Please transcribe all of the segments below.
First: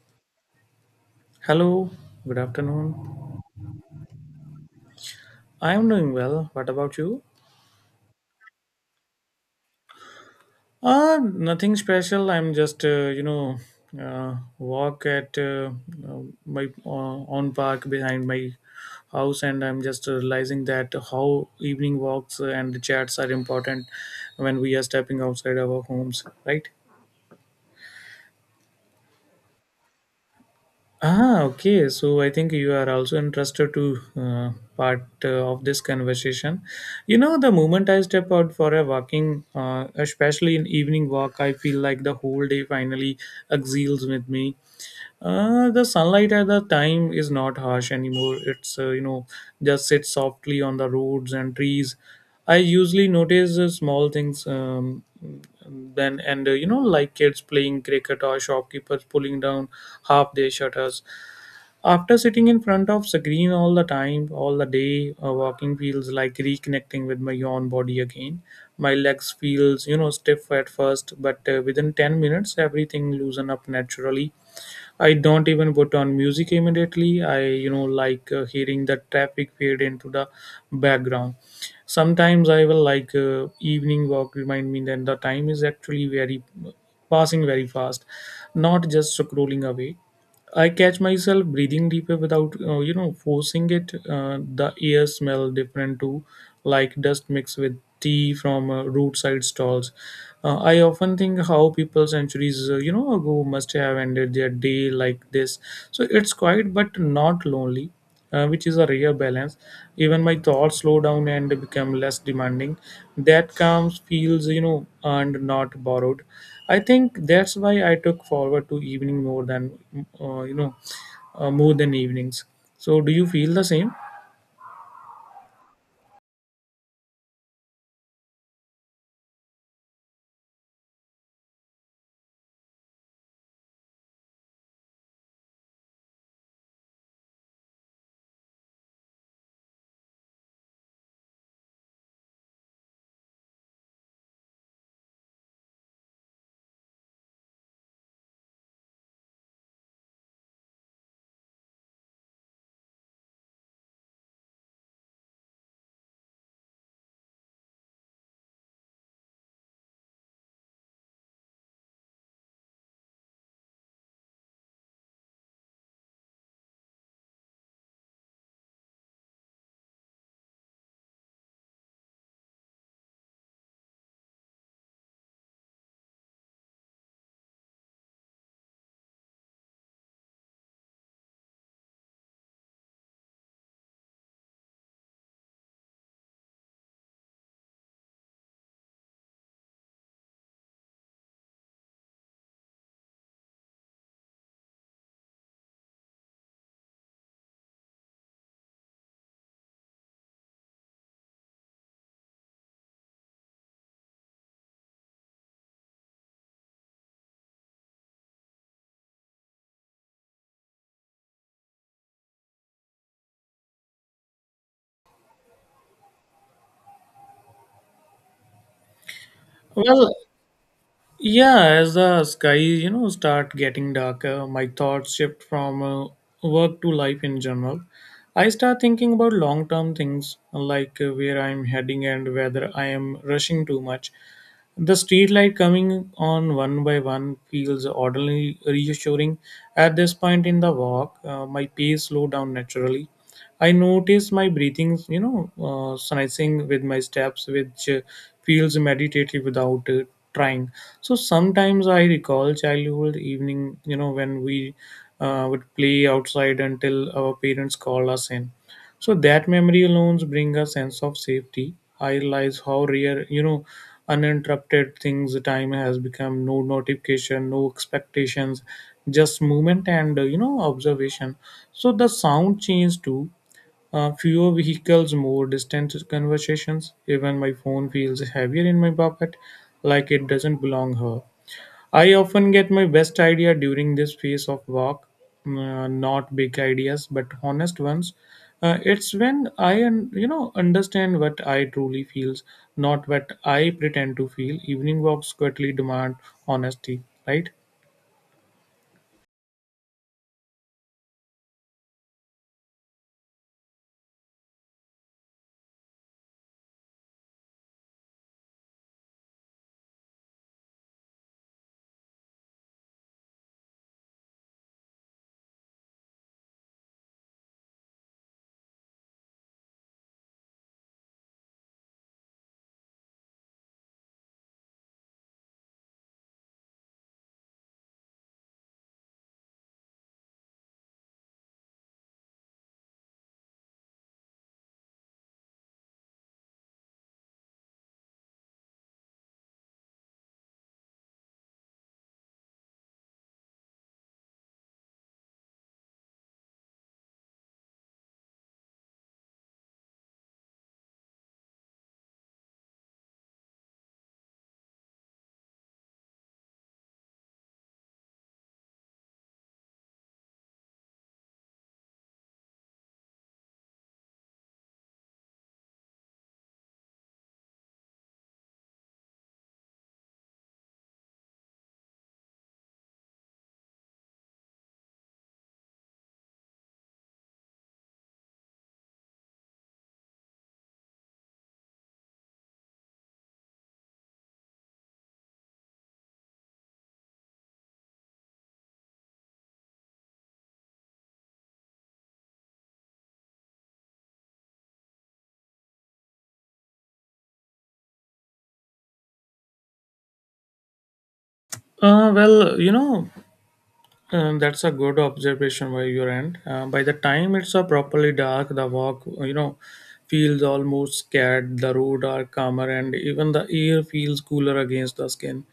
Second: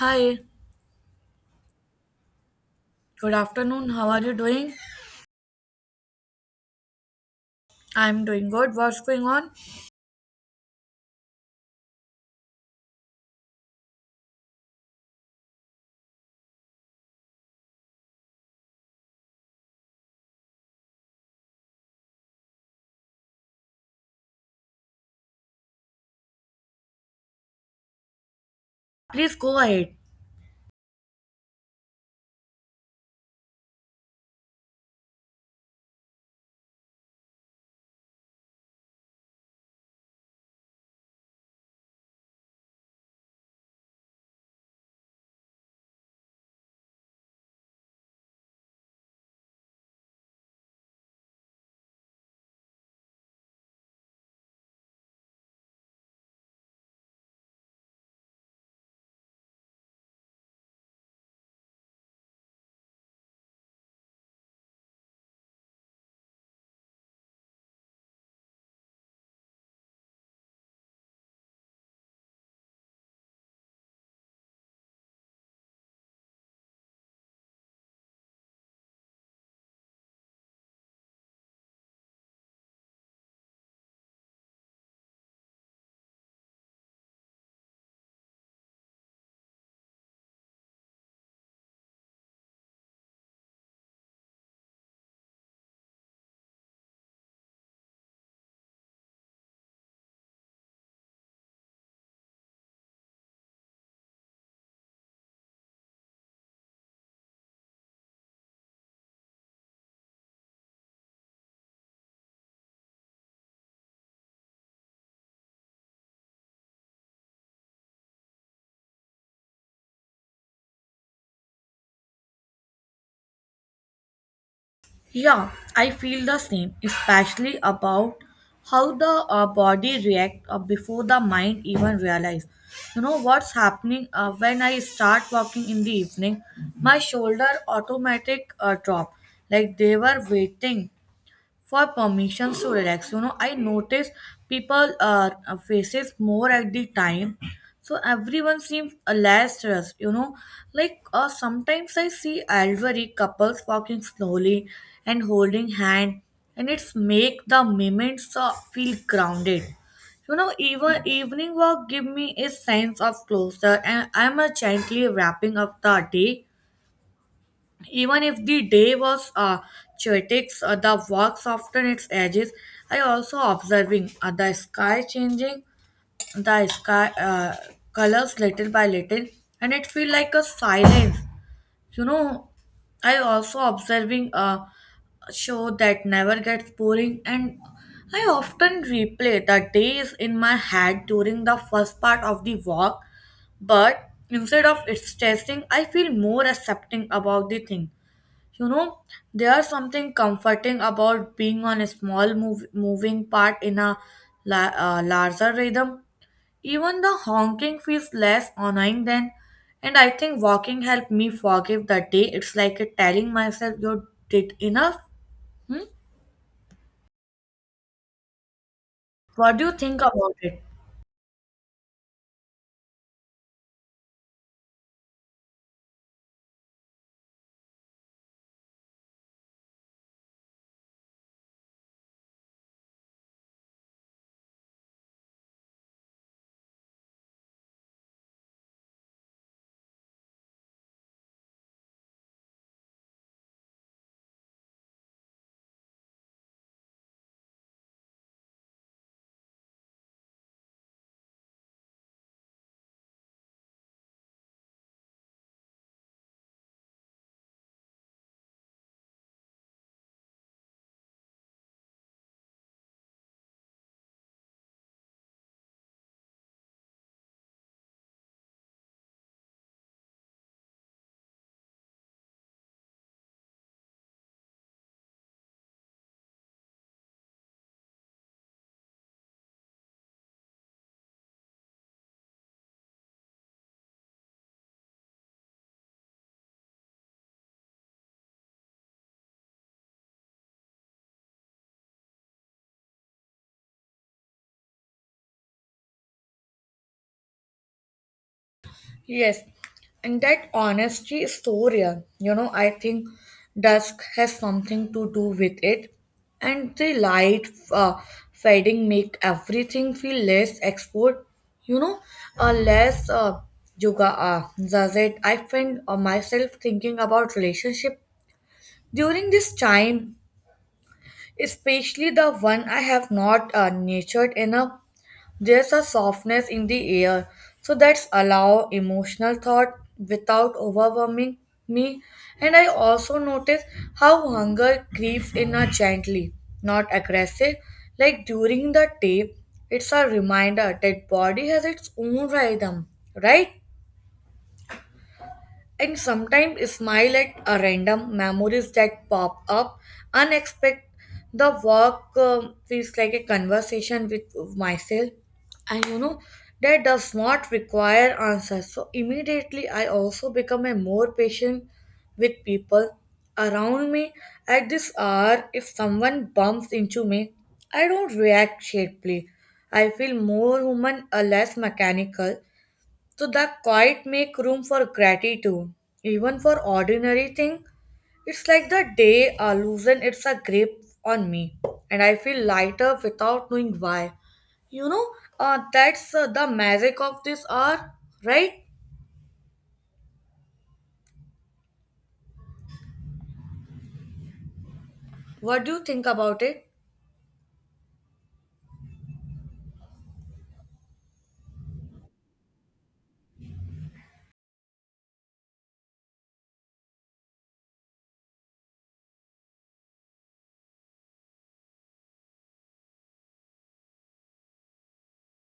Hi, Hello, good afternoon. good afternoon. How are you doing? I am doing well. What about you? I'm doing good. What's going on? Nothing special. I'm just, walk at uh, my own park behind my house, and I'm just realizing that how evening walks and chats are important when we are stepping outside our homes, right? Please go ahead. Ah, okay. So I think you are also interested to part of this conversation. You know, the moment I step out for a walking, especially in evening walk, I feel like the whole day finally exhales with me. The sunlight at the time is not harsh anymore. It's just sits softly on the roads and trees. I usually notice small things then and you know, like kids playing cricket or shopkeepers pulling down half their shutters after sitting in front of screen all the time, all the day, walking feels like reconnecting with my own body again. My legs feels, you know, stiff at first, but within 10 minutes everything loosen up naturally. I don't even put on music immediately. I, you know, like hearing the traffic fade into the background. Sometimes I will like evening walk remind me that the time is actually very passing very fast, not just scrolling away. I catch myself breathing deeper without, you know, forcing it. The air smell different too, like dust mixed with tea from roadside stalls. I often think how people centuries, you know, ago must have ended their day like this. So it's quiet but not lonely, which is a rare balance. Even my thoughts slow down and become less demanding. That comes feels, you know, earned, not borrowed. I think that's why I took forward to evening more than uh, you know more than evenings. So do you feel the same? Yeah, I feel the same, especially about how the body react before the mind even realize. You know what's happening when I start walking in the evening? My shoulder automatic drop, like they were waiting for permissions to relax. You know, I notice people faces more at the time, so everyone seems less stressed. You know, like sometimes I see elderly couples walking slowly and holding hand, and it's make the moments feel grounded. You know, even evening walk give me a sense of closure, and I'm gently wrapping up the day. Even if the day was chaotic, the walk softened its edges. I also observing the sky changing, the sky colors little by little, and it feel like a silence. You know, I also observing a show that never gets boring, and I often replay the days in my head during the first part of the walk. But instead of it stressing, I feel more accepting about the thing. You know, there's something comforting about being on a small move, moving part in a larger rhythm. Even the honking feels less annoying then, and I think walking helped me forgive the day. It's like it telling myself you did enough. Hmm? What do you think Well, about it? yeah, as the sky, you know, start getting darker, my thoughts shift from work to life in general. I start thinking about long-term things like where I'm heading and whether I am rushing too much. The street light coming on one by one feels oddly reassuring. At this point in the walk, my pace slowed down naturally. I noticed my breathing, you know, sensing with my steps, which feels meditative without trying. So sometimes I recall childhood evening, you know, when we would play outside until our parents called us in. So that memory alone bring a sense of safety. I realize how rare, you know, uninterrupted things time has become. No notification, no expectations, just movement and you know, observation. So the sound changed too. Fewer vehicles, more distant conversations. Even my phone feels heavier in my pocket, like it doesn't belong here. I often get my best idea during this phase of work, not big ideas, but honest ones. It's when I, you know, understand what I truly feels, not what I pretend to feel. Evening walks quietly demand honesty, right? Yes, and that honesty is so real. You know, I think dusk has something to do with it, and the light fading make everything feel less export. You know, less yoga. Does it? I find myself thinking about relationship during this time, especially the one I have not nurtured enough. There's a softness in the air, so that's allow emotional thought without overwhelming me. And I also notice how hunger creeps in a gently, not aggressive. Like during the day, it's a reminder that body has its own rhythm, right? And sometimes smile at a random memories that pop up unexpected the walk feels like a conversation with myself, and you know that does not require answers so immediately. I also become a more patient with people around me at this hour. If someone bumps into me I don't react sharply. I feel more human, less mechanical, so that quiet make room for gratitude, even for ordinary thing. It's like the day loosen its a grip on me, and I feel lighter without knowing why. You know, that's the magic of this hour, right? What do you think about it? Well, you know, that's a good observation by your end. By the time it's properly dark, the walk, you know, feels almost scared. The road are calmer, and even the air feels cooler against the skin.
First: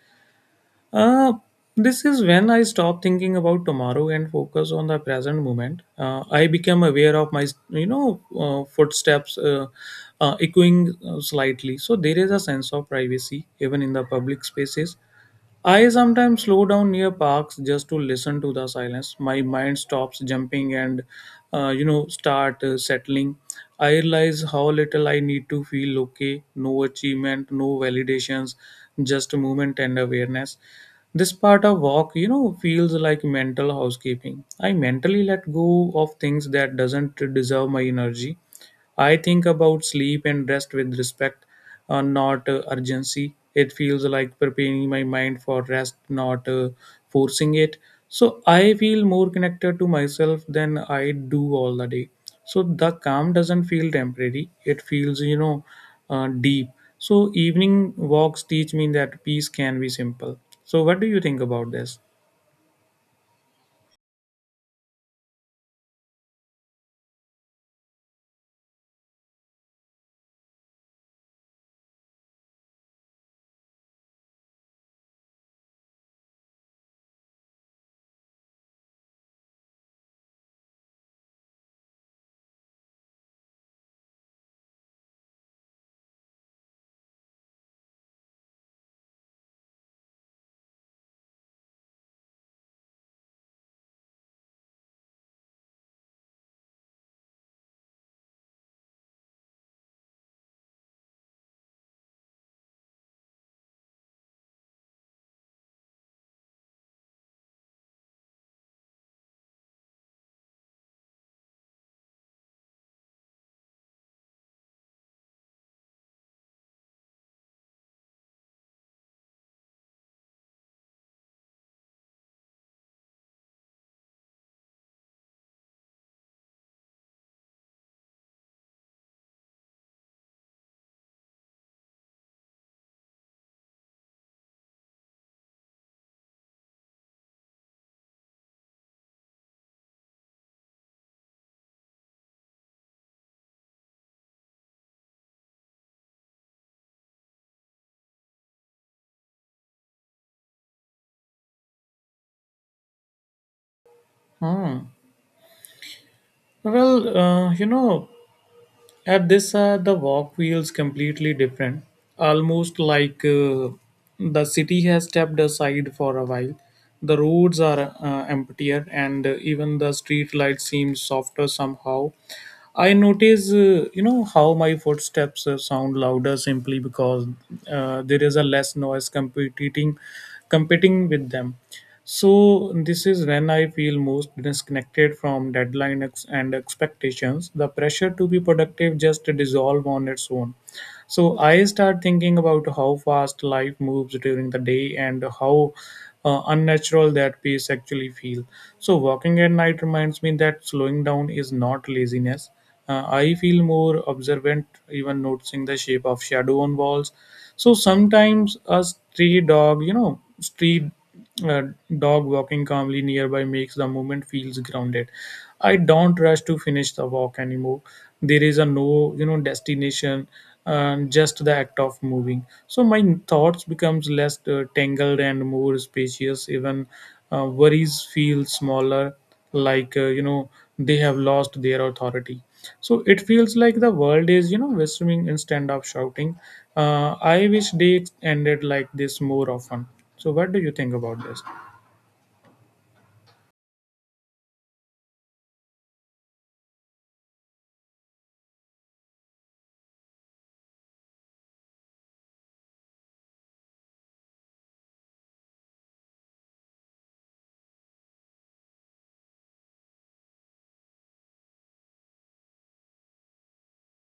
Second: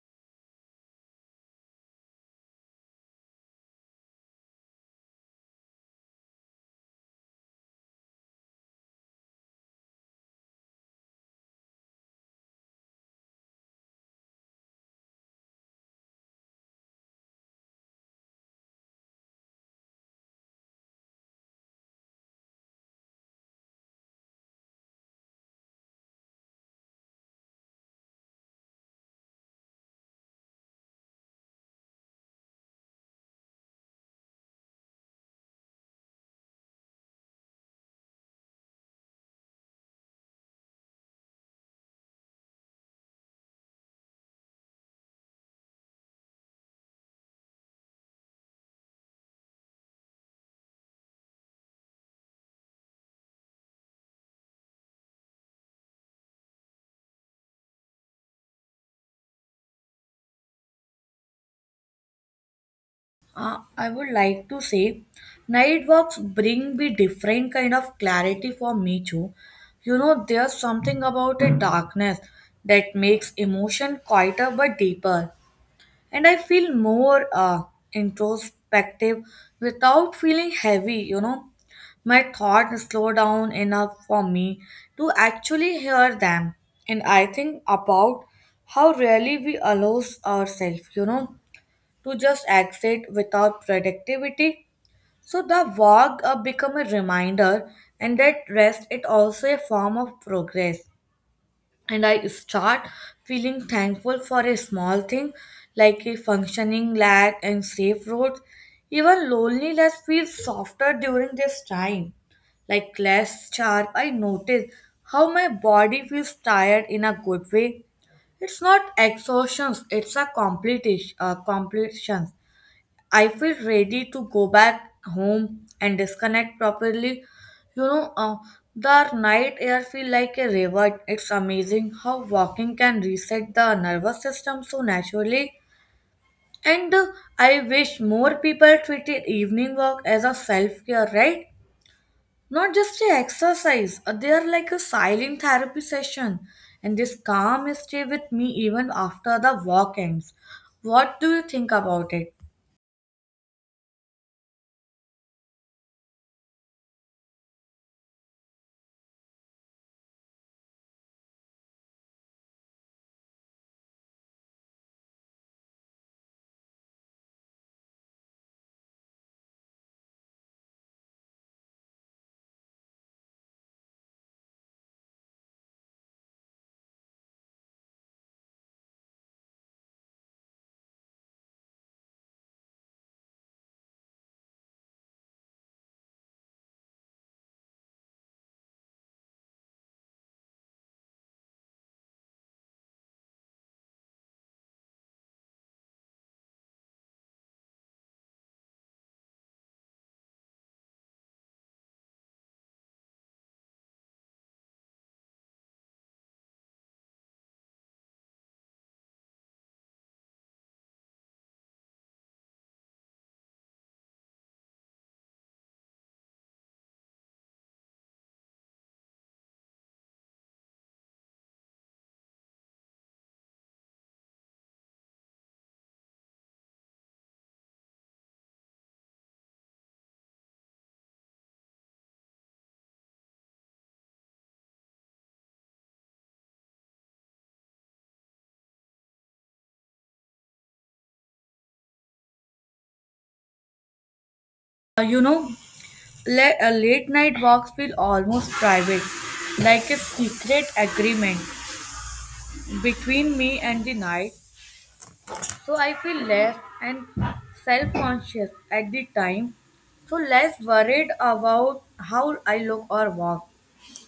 Uh, this is when I stop thinking about tomorrow and focus on the present moment. I became aware of my, you know, footsteps echoing slightly. So there is a sense of privacy even in the public spaces. I sometimes slow down near parks just to listen to the silence. My mind stops jumping and, you know, start settling. I realize how little I need to feel okay. No achievement, no validations, just movement and awareness. This part of walk, you know, feels like mental housekeeping. I mentally let go of things that doesn't deserve my energy. I think about sleep and rest with respect, not urgency. It feels like preparing my mind for rest, not forcing it. So I feel more connected to myself than I do all the day. So the calm doesn't feel temporary. It feels, deep. So evening walks teach me that peace can be simple. So what do you think about this? I would like to say, night walks bring me different kind of clarity for me too. You know, there's something about a darkness that makes emotion quieter but deeper. And I feel more introspective without feeling heavy, you know. My thoughts slow down enough for me to actually hear them, and I think about how rarely we allow ourselves, you know, to just exit without productivity. So the walk become a reminder, and that rest it also a form of progress. And I start feeling thankful for a small thing like a functioning lag and safe roads. Even loneliness feels softer during this time, like less sharp. I notice how my body feels tired in a good way. It's not exhaustion, it's a complete completion. I feel ready to go back home and disconnect properly. You know, the night air feel like a reward. It's amazing how walking can reset the nervous system so naturally. And I wish more people treated evening walk as a self care, right? Not just a exercise. They are like a silent therapy session. And this calm stay with me even after the walk ends. What do you think about it? Hmm. Well, you know, at this, the walk feels completely different, almost like the city has stepped aside for a while. The roads are emptier, and even the street lights seem softer somehow. I notice, you know, how my footsteps sound louder simply because there is a less noise competing with them. So this is when I feel most disconnected from deadline and expectations. The pressure to be productive just dissolve on its own. So I start thinking about how fast life moves during the day and how unnatural that pace actually feel. So walking at night reminds me that slowing down is not laziness. I feel more observant, even noticing the shape of shadow on walls. So sometimes a stray dog, you know, street a dog walking calmly nearby makes the movement feels grounded. I don't rush to finish the walk anymore. There is a no, you know, destination, just the act of moving. So my thoughts becomes less tangled and more spacious. Even worries feel smaller, like you know, they have lost their authority, so it feels like the world is, you know, whistling instead of shouting. I wish they ended like this more often. So what do you think about this? You know, late night walks feel almost private, like a secret agreement between me and the night. So I feel less and self conscious at the time, so less worried about how I look or walk.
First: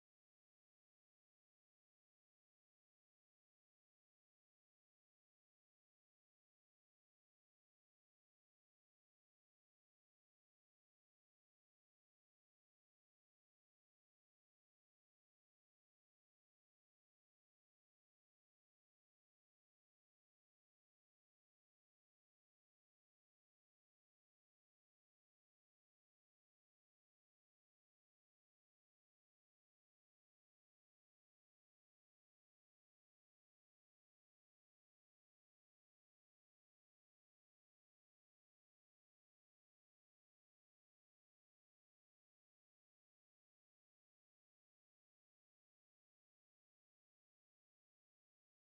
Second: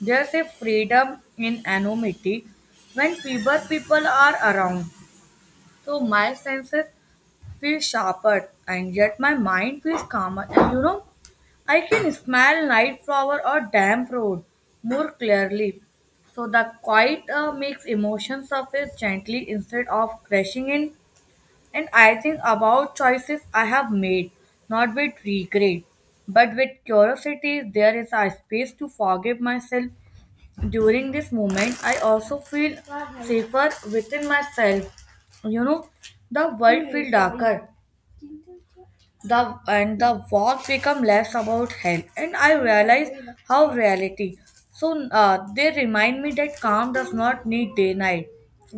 There's a freedom in anonymity when fewer people are around. So my senses feels sharper and yet my mind feels calmer. And you know, I can smell night flower or damp road more clearly. So the quiet makes emotions surface gently instead of crashing in. And I think about choices I have made, not with regret, but with curiosity. There is a space to forgive myself. During this moment, I also feel safer within myself. You know, the world feels darker the and the wars become less about hell, and I realize how reality. So they remind me that calm does not need day night.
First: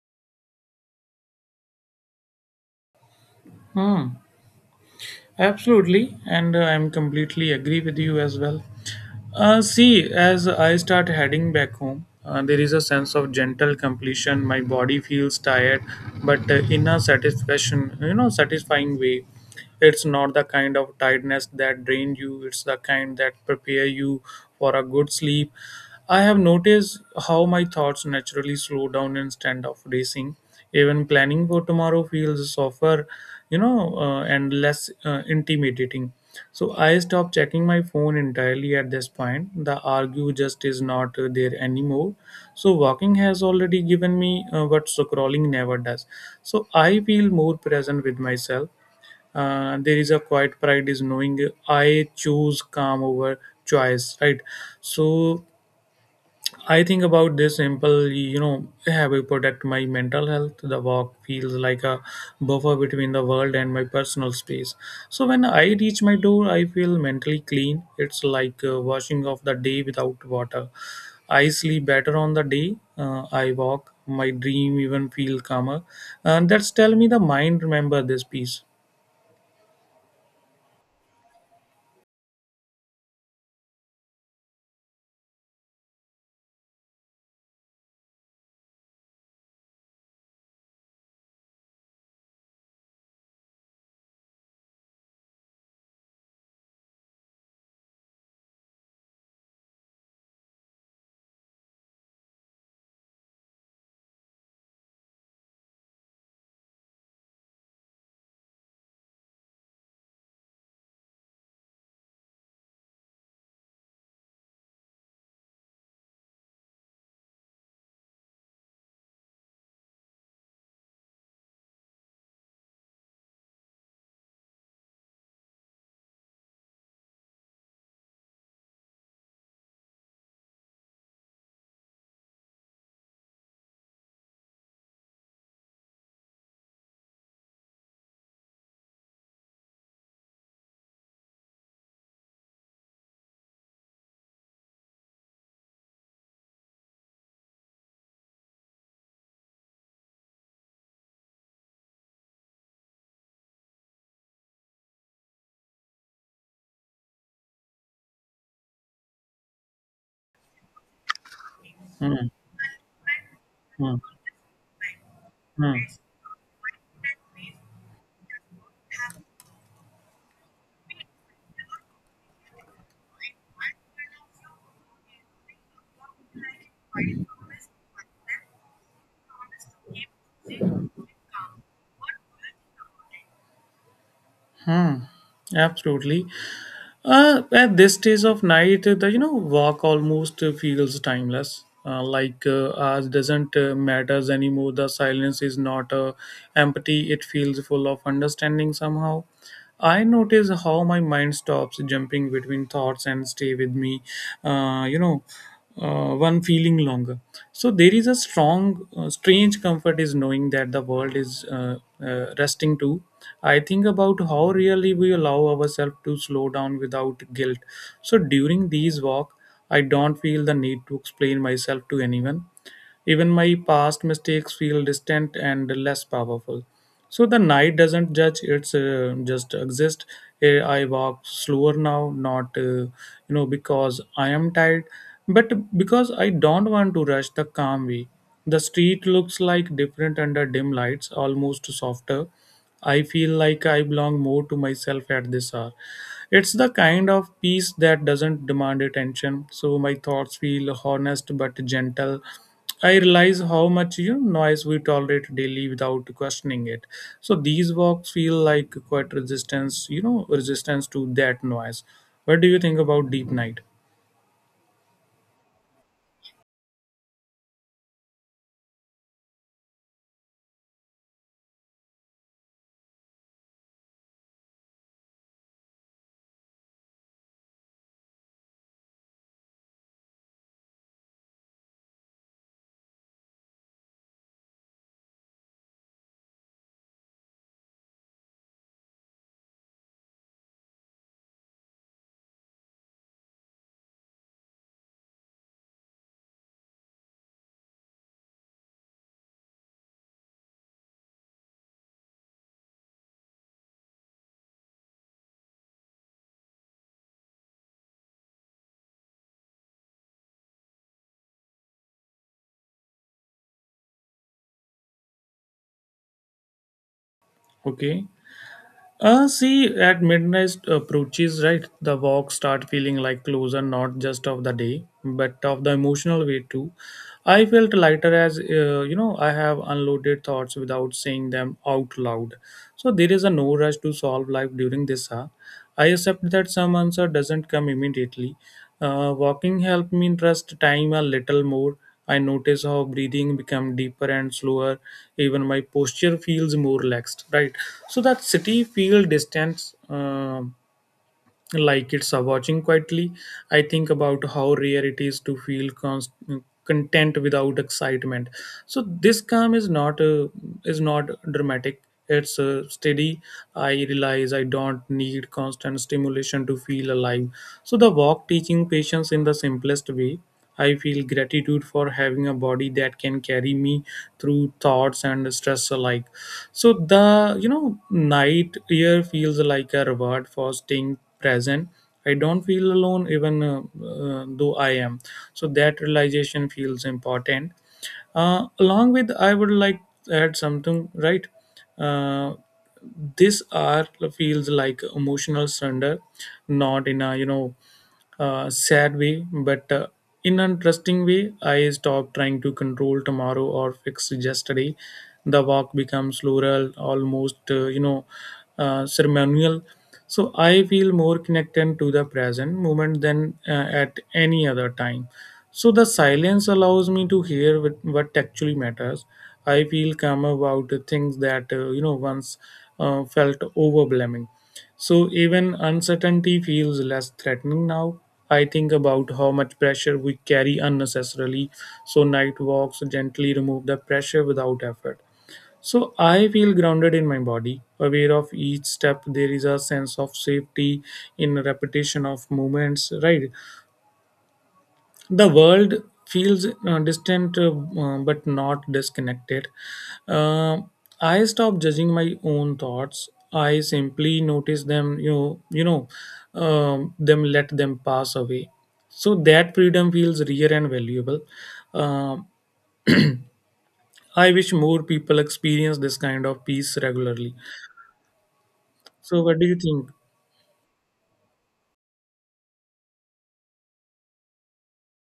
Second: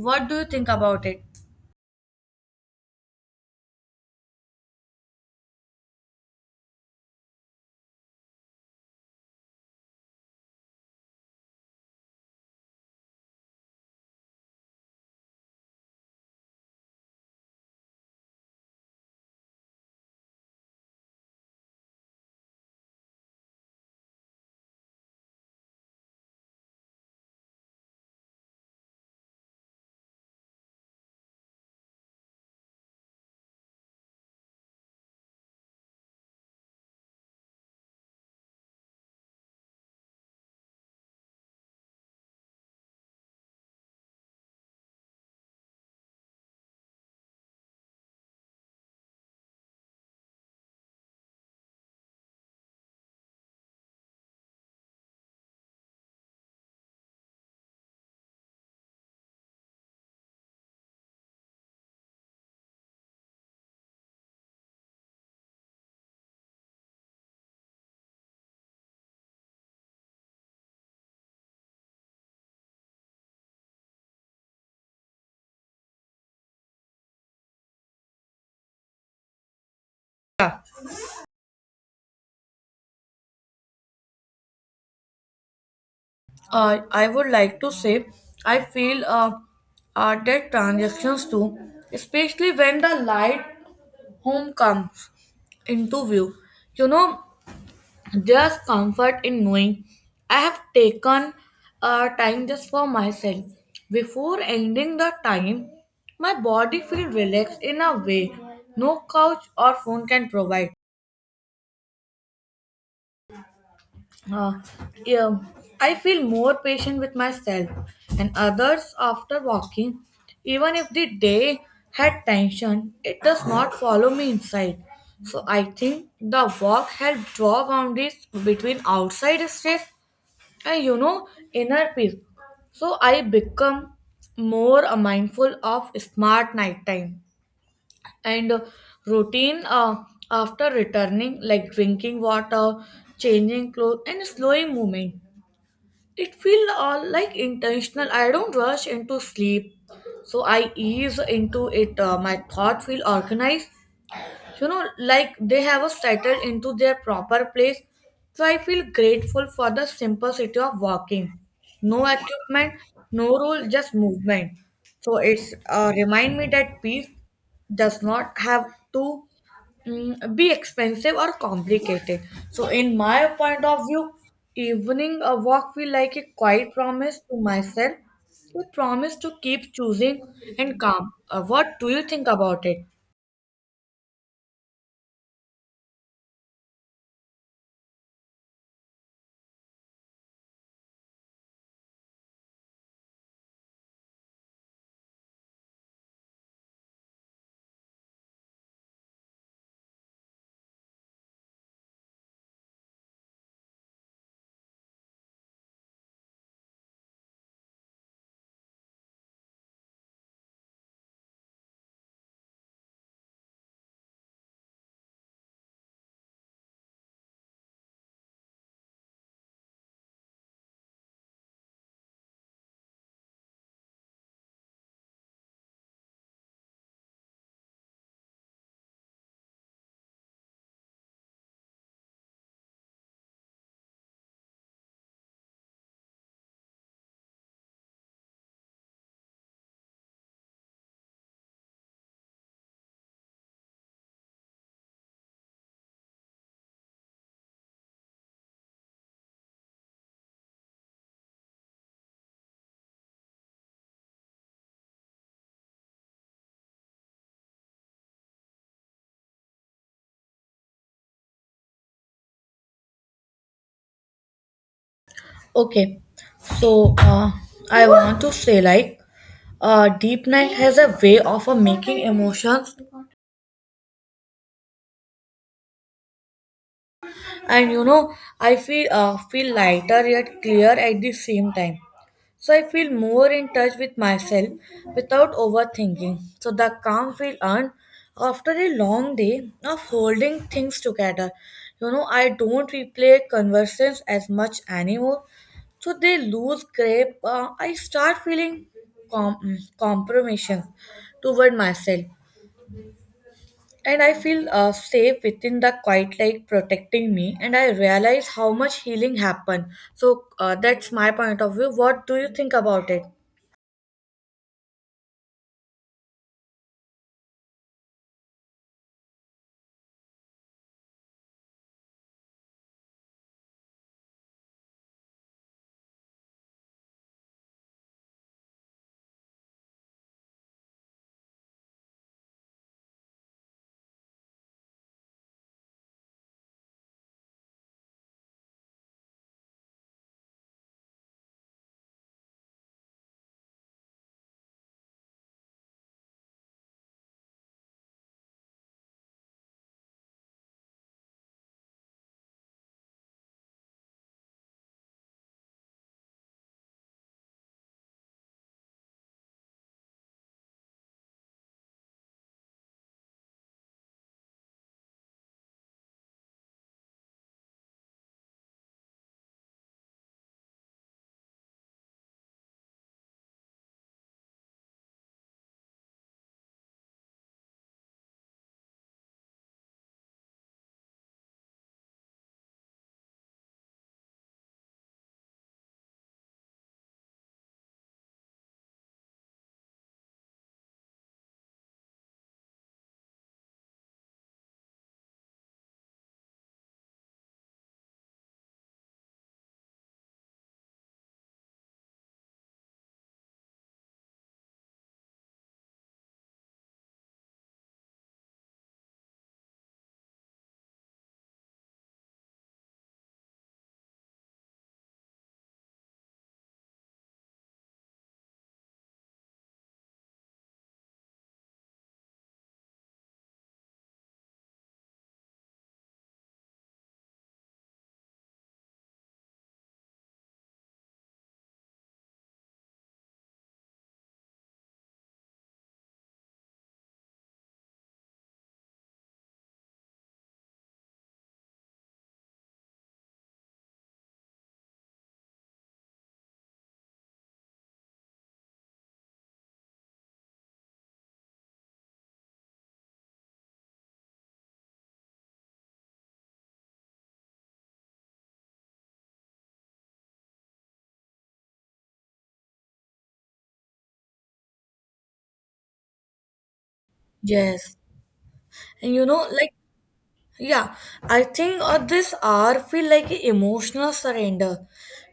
What do you think about it? Hmm, absolutely, and I'm completely agree with you as well. See, as I start heading back home, there is a sense of gentle completion. My body feels tired, but in a satisfaction, you know, satisfying way. It's not the kind of tiredness that drains you. It's the kind that prepare you for a good sleep. I have noticed how my thoughts naturally slow down instead of racing. Even planning for tomorrow feels softer, and less intimidating. So I stopped checking my phone entirely at this point. The argue just is not there anymore. So walking has already given me what scrolling never does. So I feel more present with myself. There is a quiet pride is knowing I choose calm over choice, right? So I think about this simple, you know, have I protect my mental health? The walk feels like a buffer between the world and my personal space. So when I reach my door, I feel mentally clean. It's like washing off the day without water. I sleep better on the day. I walk. My dream even feel calmer. And that's tell me the mind remember this piece. Uh, I would like to say I feel that transactions too, especially when the light home comes into view, you know. Just comfort in knowing I have taken time just for myself. Before ending the time, my body feels relaxed in a way no couch or phone can provide. Uh, yeah, I feel more patient with myself and others after walking. Even if the day had tension, it does not follow me inside. So I think the walk helped draw boundaries between outside stress and, you know, inner peace. So I become more mindful of smart nighttime and routine after returning, like drinking water, changing clothes and slowing movement. It feels all like intentional. I don't rush into sleep, so I ease into it. My thought feel organized, you know, like they have us settled into their proper place. So I feel grateful for the simplicity of walking. No Hmm, equipment, no rule, just hmm, movement. So it's hmm, remind me that peace does not have to be expensive or complicated. So in my point of view evening a walk feel like a quiet promise to myself, a promise to keep choosing and calm. What do you think about it? hmm. Absolutely. At this stage of night, the, you know, walk almost feels timeless. Like ours doesn't matters anymore. The silence is not empty. It feels full of understanding somehow. I notice how my mind stops jumping between thoughts and stay with me. You know, one feeling longer. So there is a strange comfort is knowing that the world is resting too. I think about how really we allow ourselves to slow down without guilt. So during these walk, I don't feel the need to explain myself to anyone. Even my past mistakes feel distant and less powerful. So the night doesn't judge; it's just exist. Eh, I walk slower now, not you know, because I am tired, but because I don't want to rush the calm way. The street looks like different under dim lights, almost softer. I feel like I belong more to myself at this hour. It's the kind of peace that doesn't demand attention, so my thoughts feel honest but gentle. I realize how much, you know, noise we tolerate daily without questioning it. So these walks feel like quite resistance, you know, resistance to that noise. What do you think about deep night? Okay, so I want to say like Deep Night has a way of making emotions, and you know I feel lighter yet clear at the same time. So I feel more in touch with myself without overthinking. So the calm feel earned after a long day of holding things together. You know, I don't replay conversations as much anymore. So they lose grip. I start feeling compromissions toward myself. And I feel safe within the quiet like protecting me. And I realize how much healing happened. So that's my point of view. What do you think about it? Okay. See, at midnight approaches, right, the walks start feeling like closer, not just of the day, but of the emotional way too. I felt lighter as you know, I have unloaded thoughts without saying them out loud. So there is a no rush to solve life during this hour. I accept that some answer doesn't come immediately. Walking helped me trust time a little more. I notice how breathing become deeper and slower. Even my posture feels more relaxed. Right. So that city feel distance. um like it's a watching quietly. I think about how rare it is to feel content without excitement. So this calm is not dramatic, it's steady. I realize I don't need constant stimulation to feel alive. So the walk teaching patience in the simplest way. I feel gratitude for having a body that can carry me through thoughts and stress alike. So the night air feels like a reward for staying present. I don't feel alone even though I am. So that realization feels important. Along with, I would like to add something, right. uh, this art feels like emotional surrender, not in a sad way, but in an interesting way. I stop trying to control tomorrow or fix yesterday. The walk becomes floral, almost ceremonial. So I feel more connected to the present moment than at any other time. So the silence allows me to hear what actually matters. I feel calm about the things that once felt overwhelming. So even uncertainty feels less threatening now. I think about how much pressure we carry unnecessarily, so night walks gently remove the pressure without effort. So I feel grounded in my body, aware of each step. There is a sense of safety in repetition of movements, right? The world feels distant but not disconnected. Uh, I stop judging my own thoughts, I simply notice them you know them let them pass away. So that freedom feels rare and valuable. Um I wish more people experience this kind of peace regularly. Yes. And you So know, what do like, you think? yeah, I think this hour feel like a emotional surrender,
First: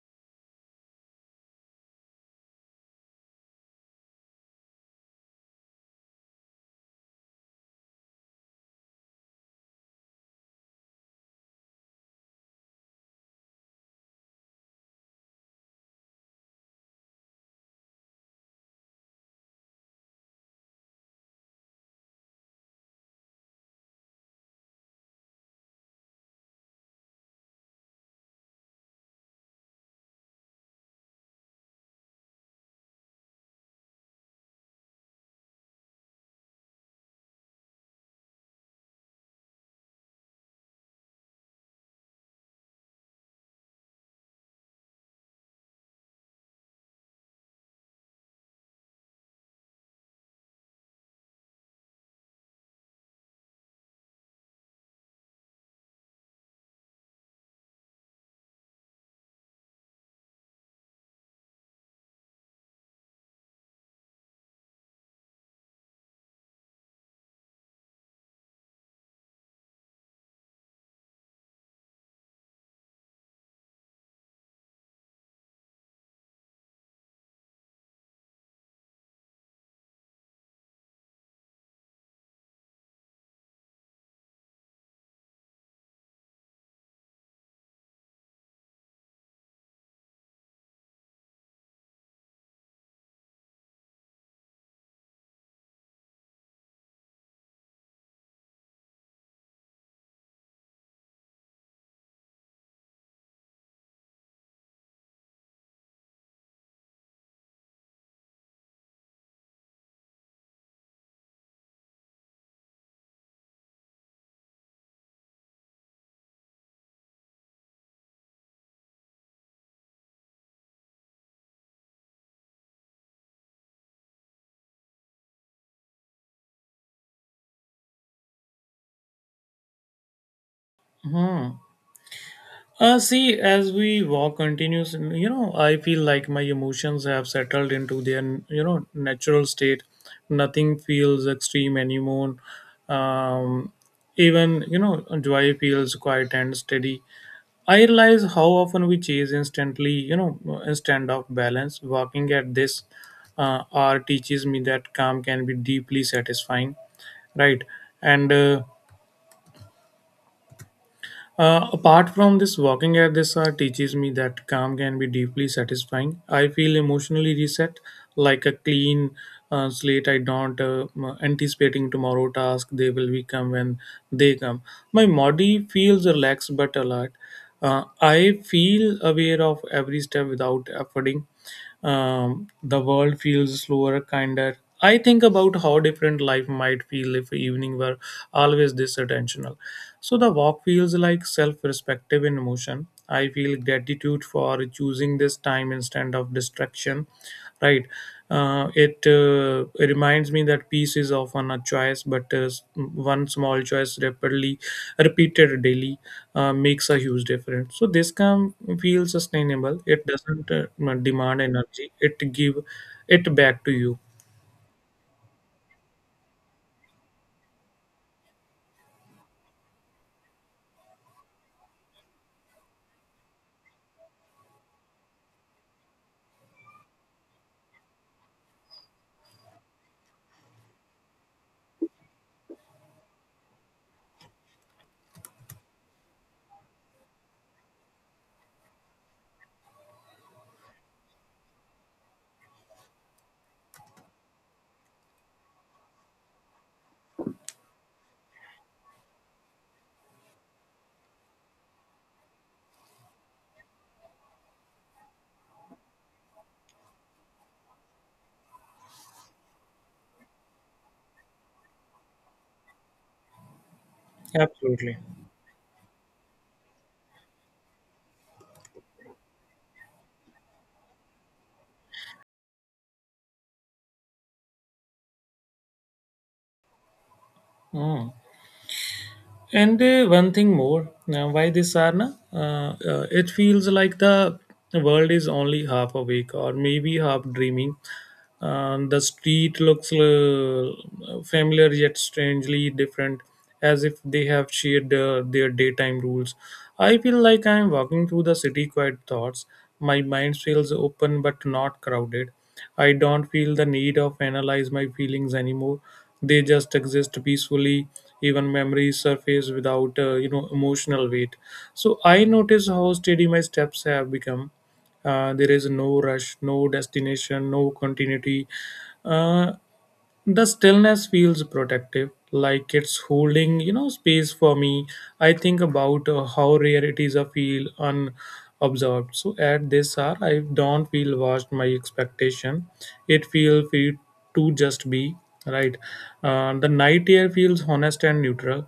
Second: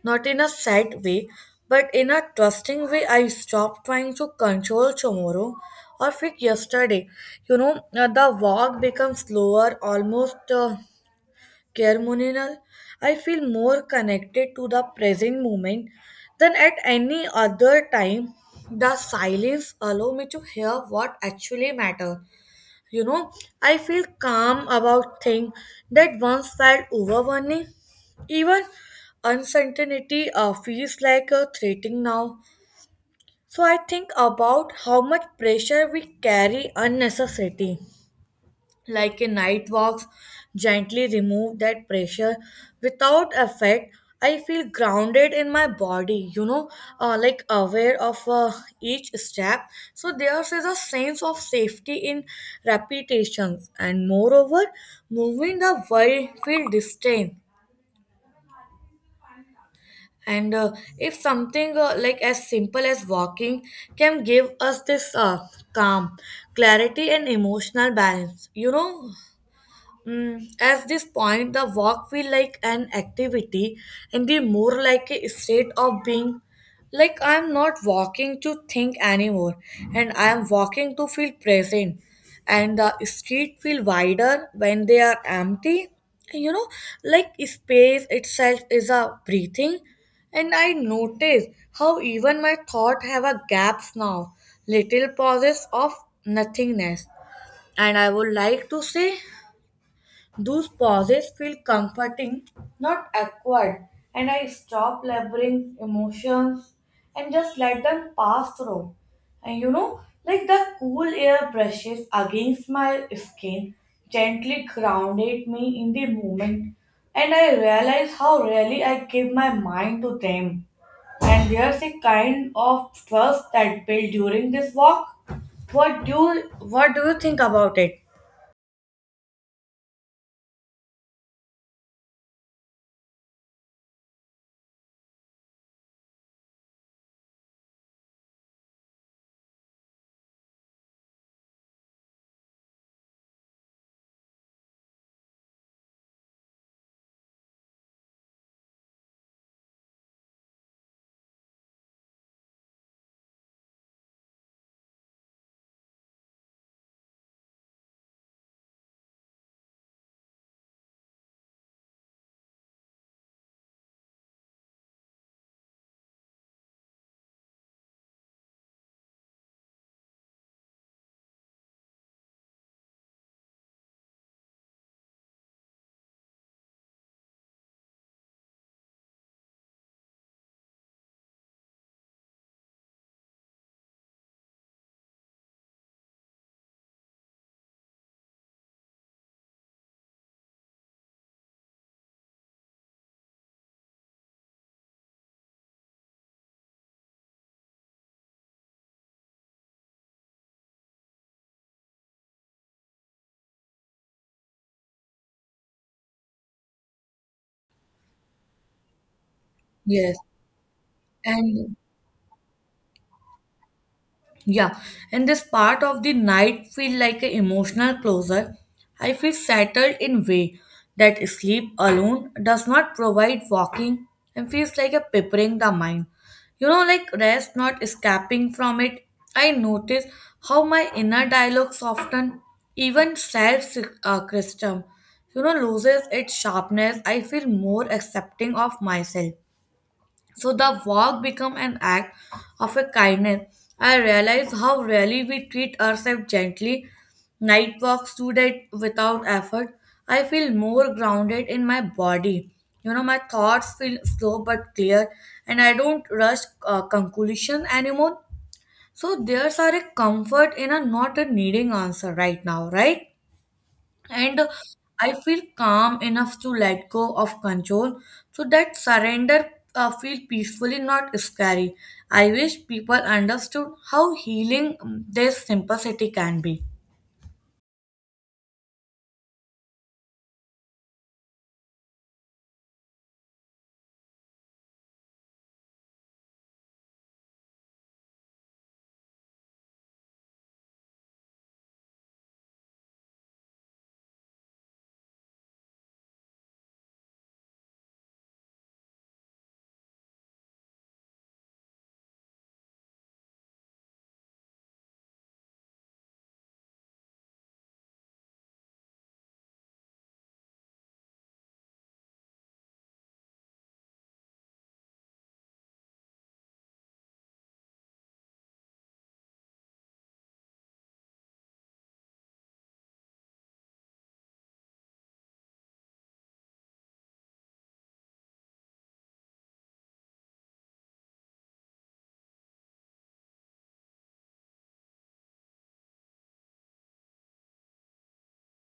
not in a sad way, but in a trusting way. I stopped trying to control tomorrow or fix yesterday. You know, the walk becomes slower, almost ceremonial. I feel more connected to the present moment than at any other time. The silence allow me to hear what actually matter, you know. I feel calm about things that once felt overwhelming. Even uncertainty feels like a threatening now. So I think about how much pressure we carry unnecessarily, like a night walks gently remove that pressure without effect. I feel grounded in my body, you know, like aware of each step. So there is a sense of safety in repetitions, and moreover moving the world feel distant. And if something like as simple as walking can give us this calm, clarity and emotional balance, you know. Mm, at this point, the walk feel like an activity and the more like a state of being. Like I'm not walking to think anymore, and I am walking to feel present. And the street feel wider when they are empty. You know, like space itself is a breathing. And I notice how even my thought have a gaps now, little pauses of nothingness. And I would like to say those pauses feel comforting, not awkward, and I stop laboring emotions and just let them pass through. And you know, like the cool air brushes against my skin, gently grounded me in the moment, and I realize how rarely I give my mind to them. And there's a kind of trust that built during this walk. What do you think about it? Hmm. See, as we walk continues, you know, I feel like my emotions have settled into their, you know, natural state. Nothing feels extreme anymore. Um, Even, you know, joy feels quiet and steady. I realize how often we chase instantly, you know, instant of balance. Walking at this hour teaches me that calm can be deeply satisfying, right? And Apart from this, walking at this hour teaches me that calm can be deeply satisfying. I feel emotionally reset, like a clean slate. I don't anticipating tomorrow task. They will be come when they come. My body feels relaxed but alert. I feel aware of every step without efforting. The world feels slower, kinder. I think about how different life might feel if evening were always this attentional. So the walk feels like self-perspective in motion. I feel gratitude for choosing this time instead of distraction, right? It reminds me that peace is often a choice, but one small choice rapidly repeated daily makes a huge difference. So this can feel sustainable. It Yes, doesn't demand and energy. It give it back to you. yeah, and this part of the night feel like an emotional closure. I feel settled in way that sleep alone does not provide walking and feels like a preparing the mind. You know, like rest not escaping from it. I notice how my inner dialogue soften, even self criticism, you know, loses its sharpness. I feel more accepting of myself. So the walk become an act of a kindness. I realize how rarely we treat ourselves gently. Night walks today without effort. I feel more grounded in my body. You know, my thoughts feel slow but clear, and I don't rush conclusion anymore. So there's are a comfort in a not a needing answer right now, right? And Absolutely. I feel calm enough to let go of control. So that surrender feel peacefully, not scary. I wish people understood how healing this simplicity can be. Mm. And one thing more, now why this sarna? It feels like the world is only half awake or maybe half dreaming. And the street looks familiar yet strangely different, as if they have shared their daytime rules. I feel like I am walking through the city quiet thoughts. My mind feels open but not crowded. I don't feel the need of analyze my feelings anymore, they just exist peacefully. Even memories surface without emotional weight. So I notice how steady my steps have become. There is no rush, no destination, no continuity. Uh, the stillness feels protective, like it's holding, you know, space for me. I think about how rare it is I feel unobserved. So at this hour, I don't feel washed my expectation. It feels free to just be, right. The night air feels honest and neutral.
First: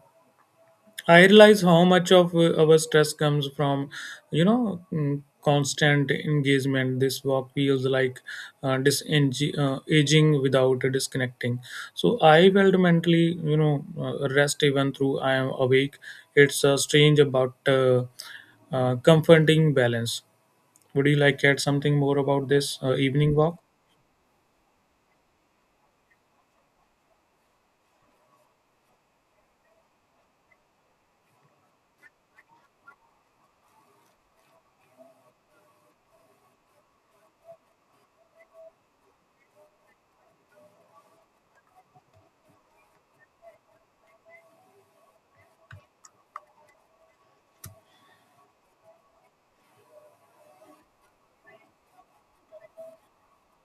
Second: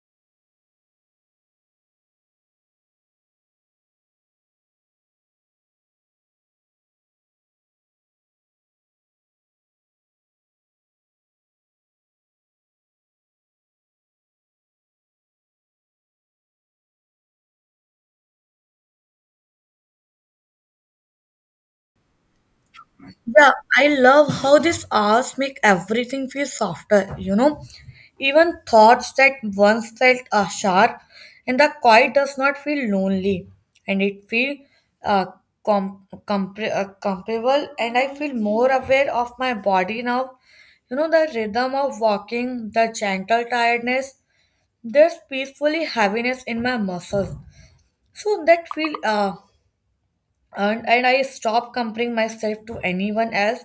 I realize how much of our stress comes from, you know, mm, constant engagement. This walk feels like disengaging aging without disconnecting. So I felt mentally, you know, rest even through I am awake. It's strange about comforting balance. Would you like to add something more about this evening Yeah, walk? I love how these hours make everything feel softer, you know. Even thoughts that once felt sharp and the quiet does not feel lonely, and it feel uh, comparable, and I feel more aware of my body now. You know, the rhythm of walking, the gentle tiredness, there's peacefully heaviness in my muscles. So that feel and I stop comparing myself to anyone else.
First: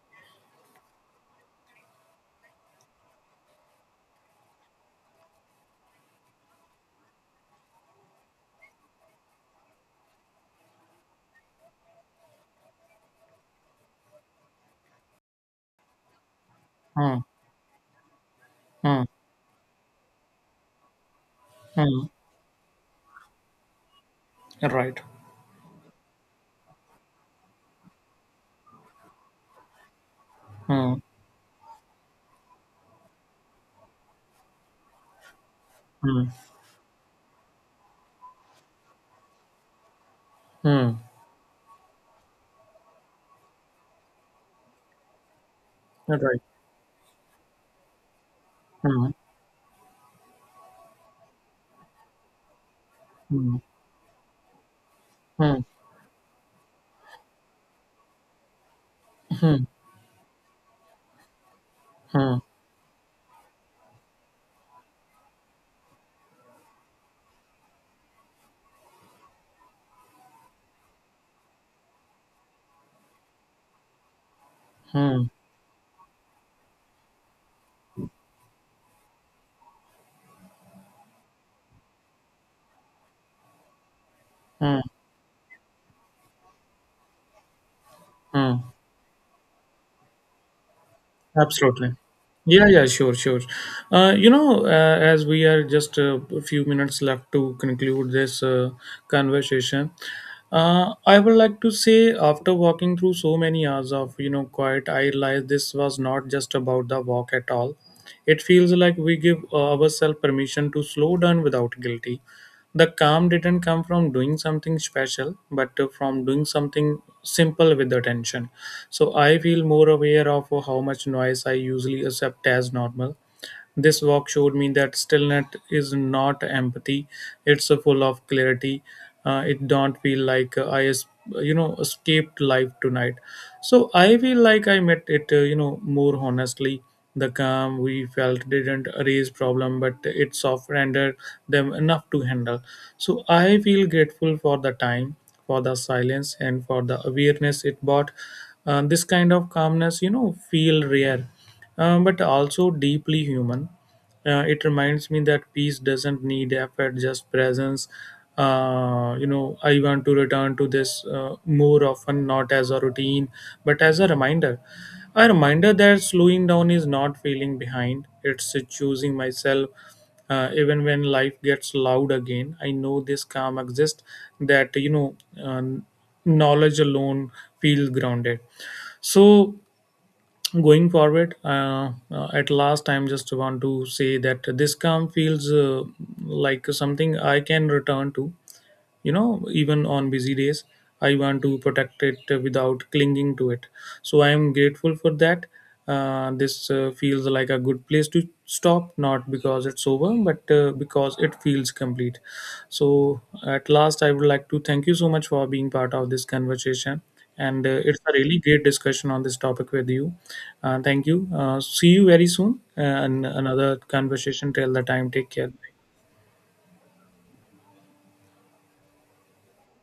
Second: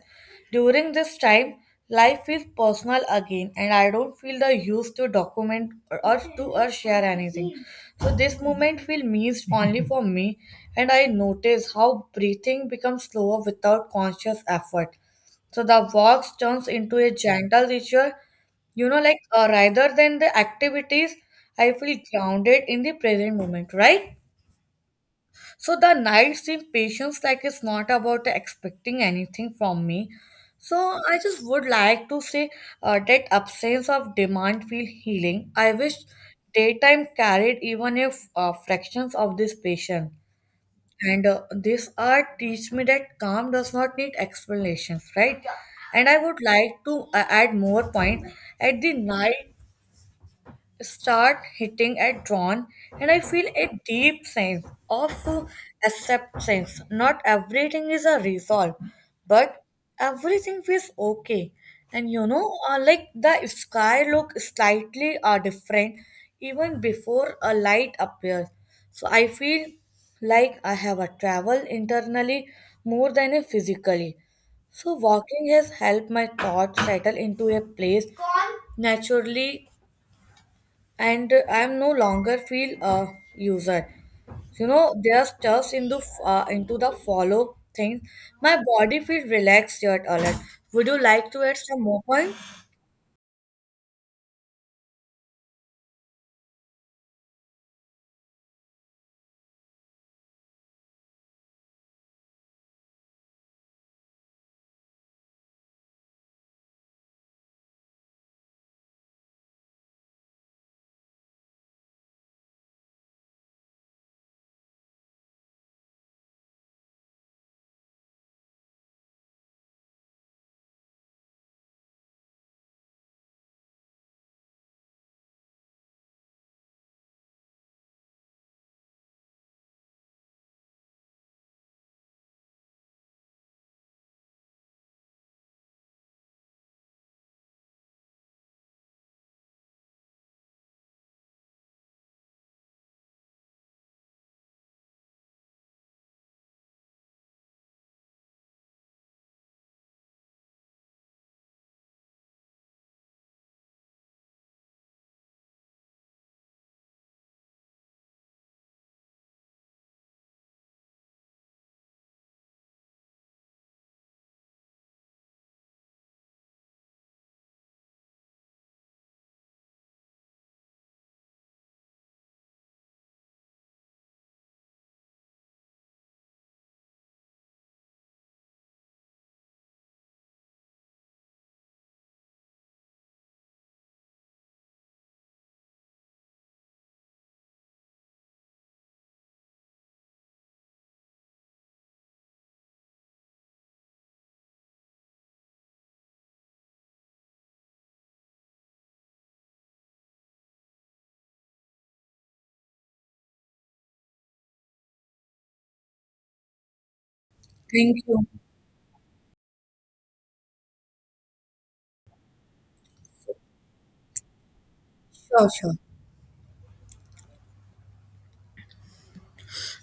During this time, life feels personal again, and I don't feel the use to document or to or share anything. So this moment feels missed only for me, and I notice how breathing becomes slower without conscious effort. So the walk turns into a Hmm. gentle ritual, you know, Hmm. like rather than the activities. I feel Hmm. grounded in the present moment, right? Right. So the night's impatience, like it's not about expecting anything from me. So Hmm. I just would like to say that absence of demand feel healing. I wish Hmm. daytime carried even if fractions of this patient. Hmm. And this art teach me that calm does not need explanations, right? And I would Right. like to add more point. At the Huh. night, start hitting at dawn, and I feel Hmm. a deep sense of Hmm. acceptance. Not everything is a resolve, Hmm. but everything feels okay. And you Hmm, know, like the sky look slightly different even before a light appears. So I feel like I have a travel internally more than a physically. So hmm, walking has helped my thoughts settle into a place naturally, and I'm no longer feel a user. You hmm, know, there's stuffs into the follow thing. My hmm. body feels relaxed yet alert. Would you like to add some Absolutely. more point? Yeah, yeah, sure, sure. As we are just a few minutes left to conclude this conversation, I would like to say, after walking through so many hours of, you know, quiet, I realized this was not just about the walk at all. It feels like we give ourselves permission to slow down without guilt. The calm didn't come from doing something special, but from doing something simple with attention. So I feel more aware of how much noise I usually accept as normal. This walk showed me that stillness is not empathy; it's a full of clarity. It don't feel like I, es- you know, escaped life tonight. So I feel like I met it, more honestly. The calm we felt didn't erase problem, but it softened them enough to handle. So I feel grateful for the time, for the silence, and for the awareness it brought. This kind of calmness, you know, feel rare, but also deeply human. It reminds me that peace doesn't need effort, just presence. You know, I want to return to this more often, not as a routine, but as a reminder. A reminder that slowing down is not feeling behind, it's choosing myself. Even when life gets loud again, I know this calm exists. That, you know, knowledge alone feels grounded. So, going forward, at last I'm just want to say that this calm feels like something I can return to, you know, even on busy days. I want to protect it without clinging to it, so I am grateful for that. This feels like a good place to stop, not because it's over but because it feels complete. So at last I would like to thank you so much for being part of this conversation, and it's Thank a you. really great discussion on this topic with you. Thank you. See you very soon, and another conversation, till the time take Sure, sure. care.